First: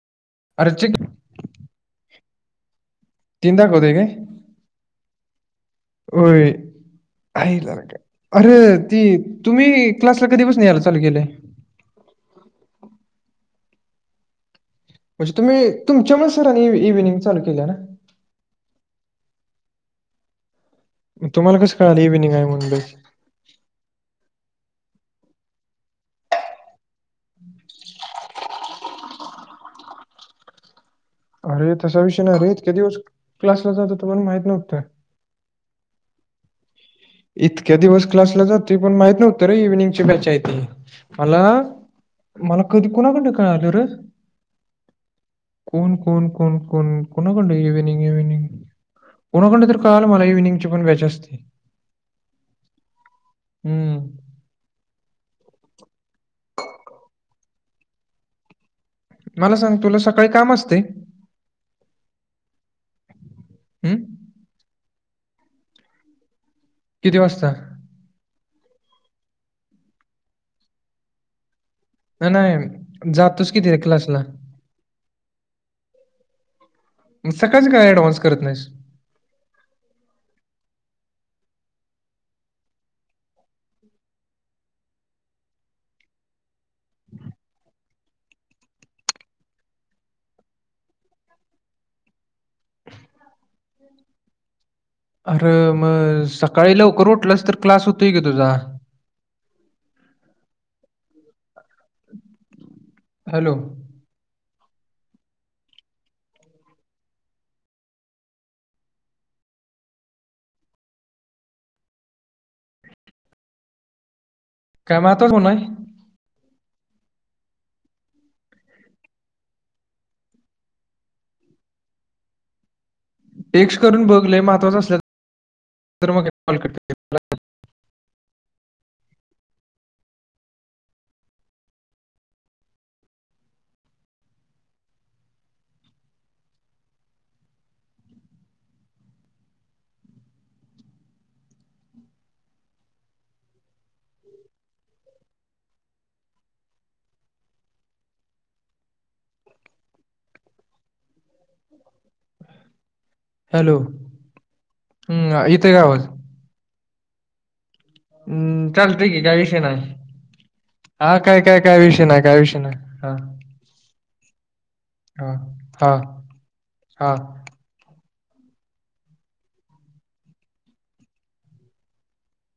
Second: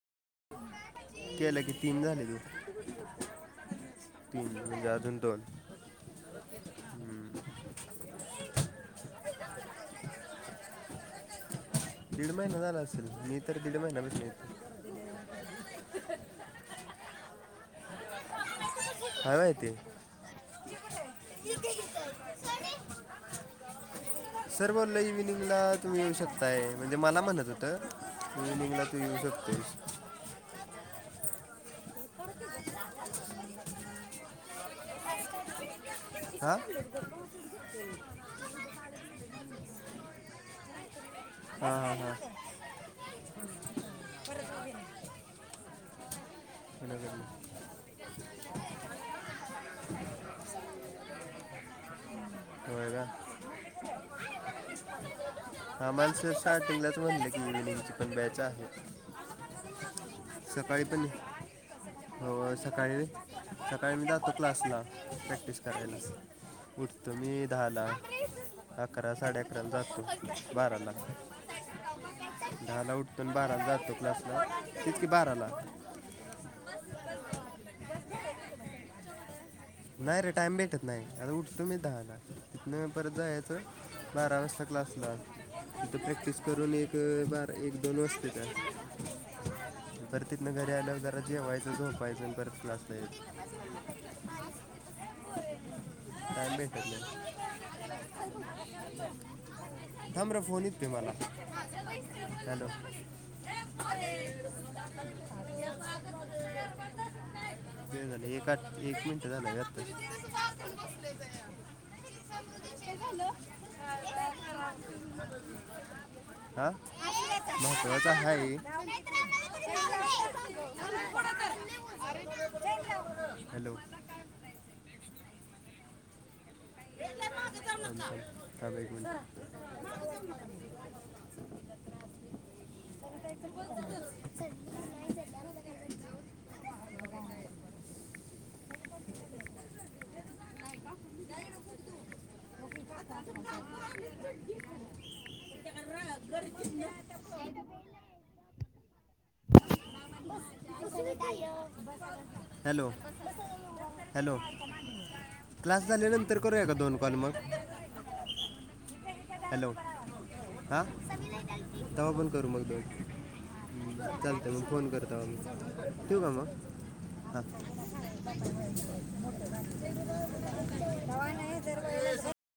आरचीक केलं की तीन झाले की तीन दाखवतय काय तीन म्हणजे अजून दोन होय आईला अरे ती तुम्ही क्लासला कधी पासुन यायला चालू केलंय दीड महिना झाला असेल, मी तर दीड महिन्यापासून येतोय. म्हणजे तुम्ही तुमच्यामुळे सरांनी इव्हनिंग चालू केल्या ना हाय व्हय ते तुम्हांला कसं कळालं इव्हनिंग आहे, म्हणुन सर बोलले इव्हिनिंगला तुम्ही येऊ शकताय म्हणजे मला म्हणत होतं इव्हिनिंगला तीन सत्तावीस अरे तसा विषय नाही रेे इतक्या दिवस क्लासला जात होतो पण माहित नव्हतं. [unintelligible] आ इतक्या दिवस क्लासला जातोय पण माहित नव्हतं रे इव्हिनिंगची बॅच आहे ती मला, हां हां हां मला कधी कुणाकडन कळालं रे कोण कोण कोण कोण पुण्याकडनं कोणाकडन इव्हिनिंग इव्हनिंग कोणाकडन तर कळालं मला इव्हिनिंगची पण बँच असते. होय काय हम्म. [unintelligible] मला सांग तुला सांग सकाळी पण होय, सकाळी हं? सकाळी मी जातो क्लासला प्रॅक्टिस करायला. उठतो किती मी वाजता दहाला अकरा साडे अकराला जातो बारा ला नाही दहा ला नाही, उठतो आणि जातोस बाराला किती जातो क्लासला तेच की बाराला मग सकाळच का अँडव्हान्स करत नाहीस. नाही रे टाइम भेटत नाही आणि उठतो मी दहाला तिथून परत जायाचं. बारा वाजता क्लासला आता प्रॅक्टीस करून एक बारा एक दोन वाजत्यात. परत तिथन घरी आल्यावर जरा जेवायचं झोपायचं आणि परत क्लासला यायचं. आर मग टाईम सकाळी भेटत लवकर नाही उठलास तर क्लास होतोय कि तुझा थांबर फोन येतोय मला हॅलो हॅलो [unintelligible] ते झालं एक आठ एक मिनटं झालाय आता झालं काम म आता कोण आहे. हा महत्वाचा हाय. [inaudible] हॅलो टेक्स्ट करून बघ लई महत्वाचं असलं तर मग कॉल करते. [unintelligible] [unintelligible] हॅलो हॅलो हॅलो हं, इथे का क्लास आवाज झाल्यानंतर करूया का दोन कॉल मग? हम्म चालतय की काय विषय हॅलो नाही, हां हा काय काय काय विषय नाही काय विषय नाही हा चालतय मग फोन करताव हा हा आम्ही ठेवु का मग हा हा [unintelligible]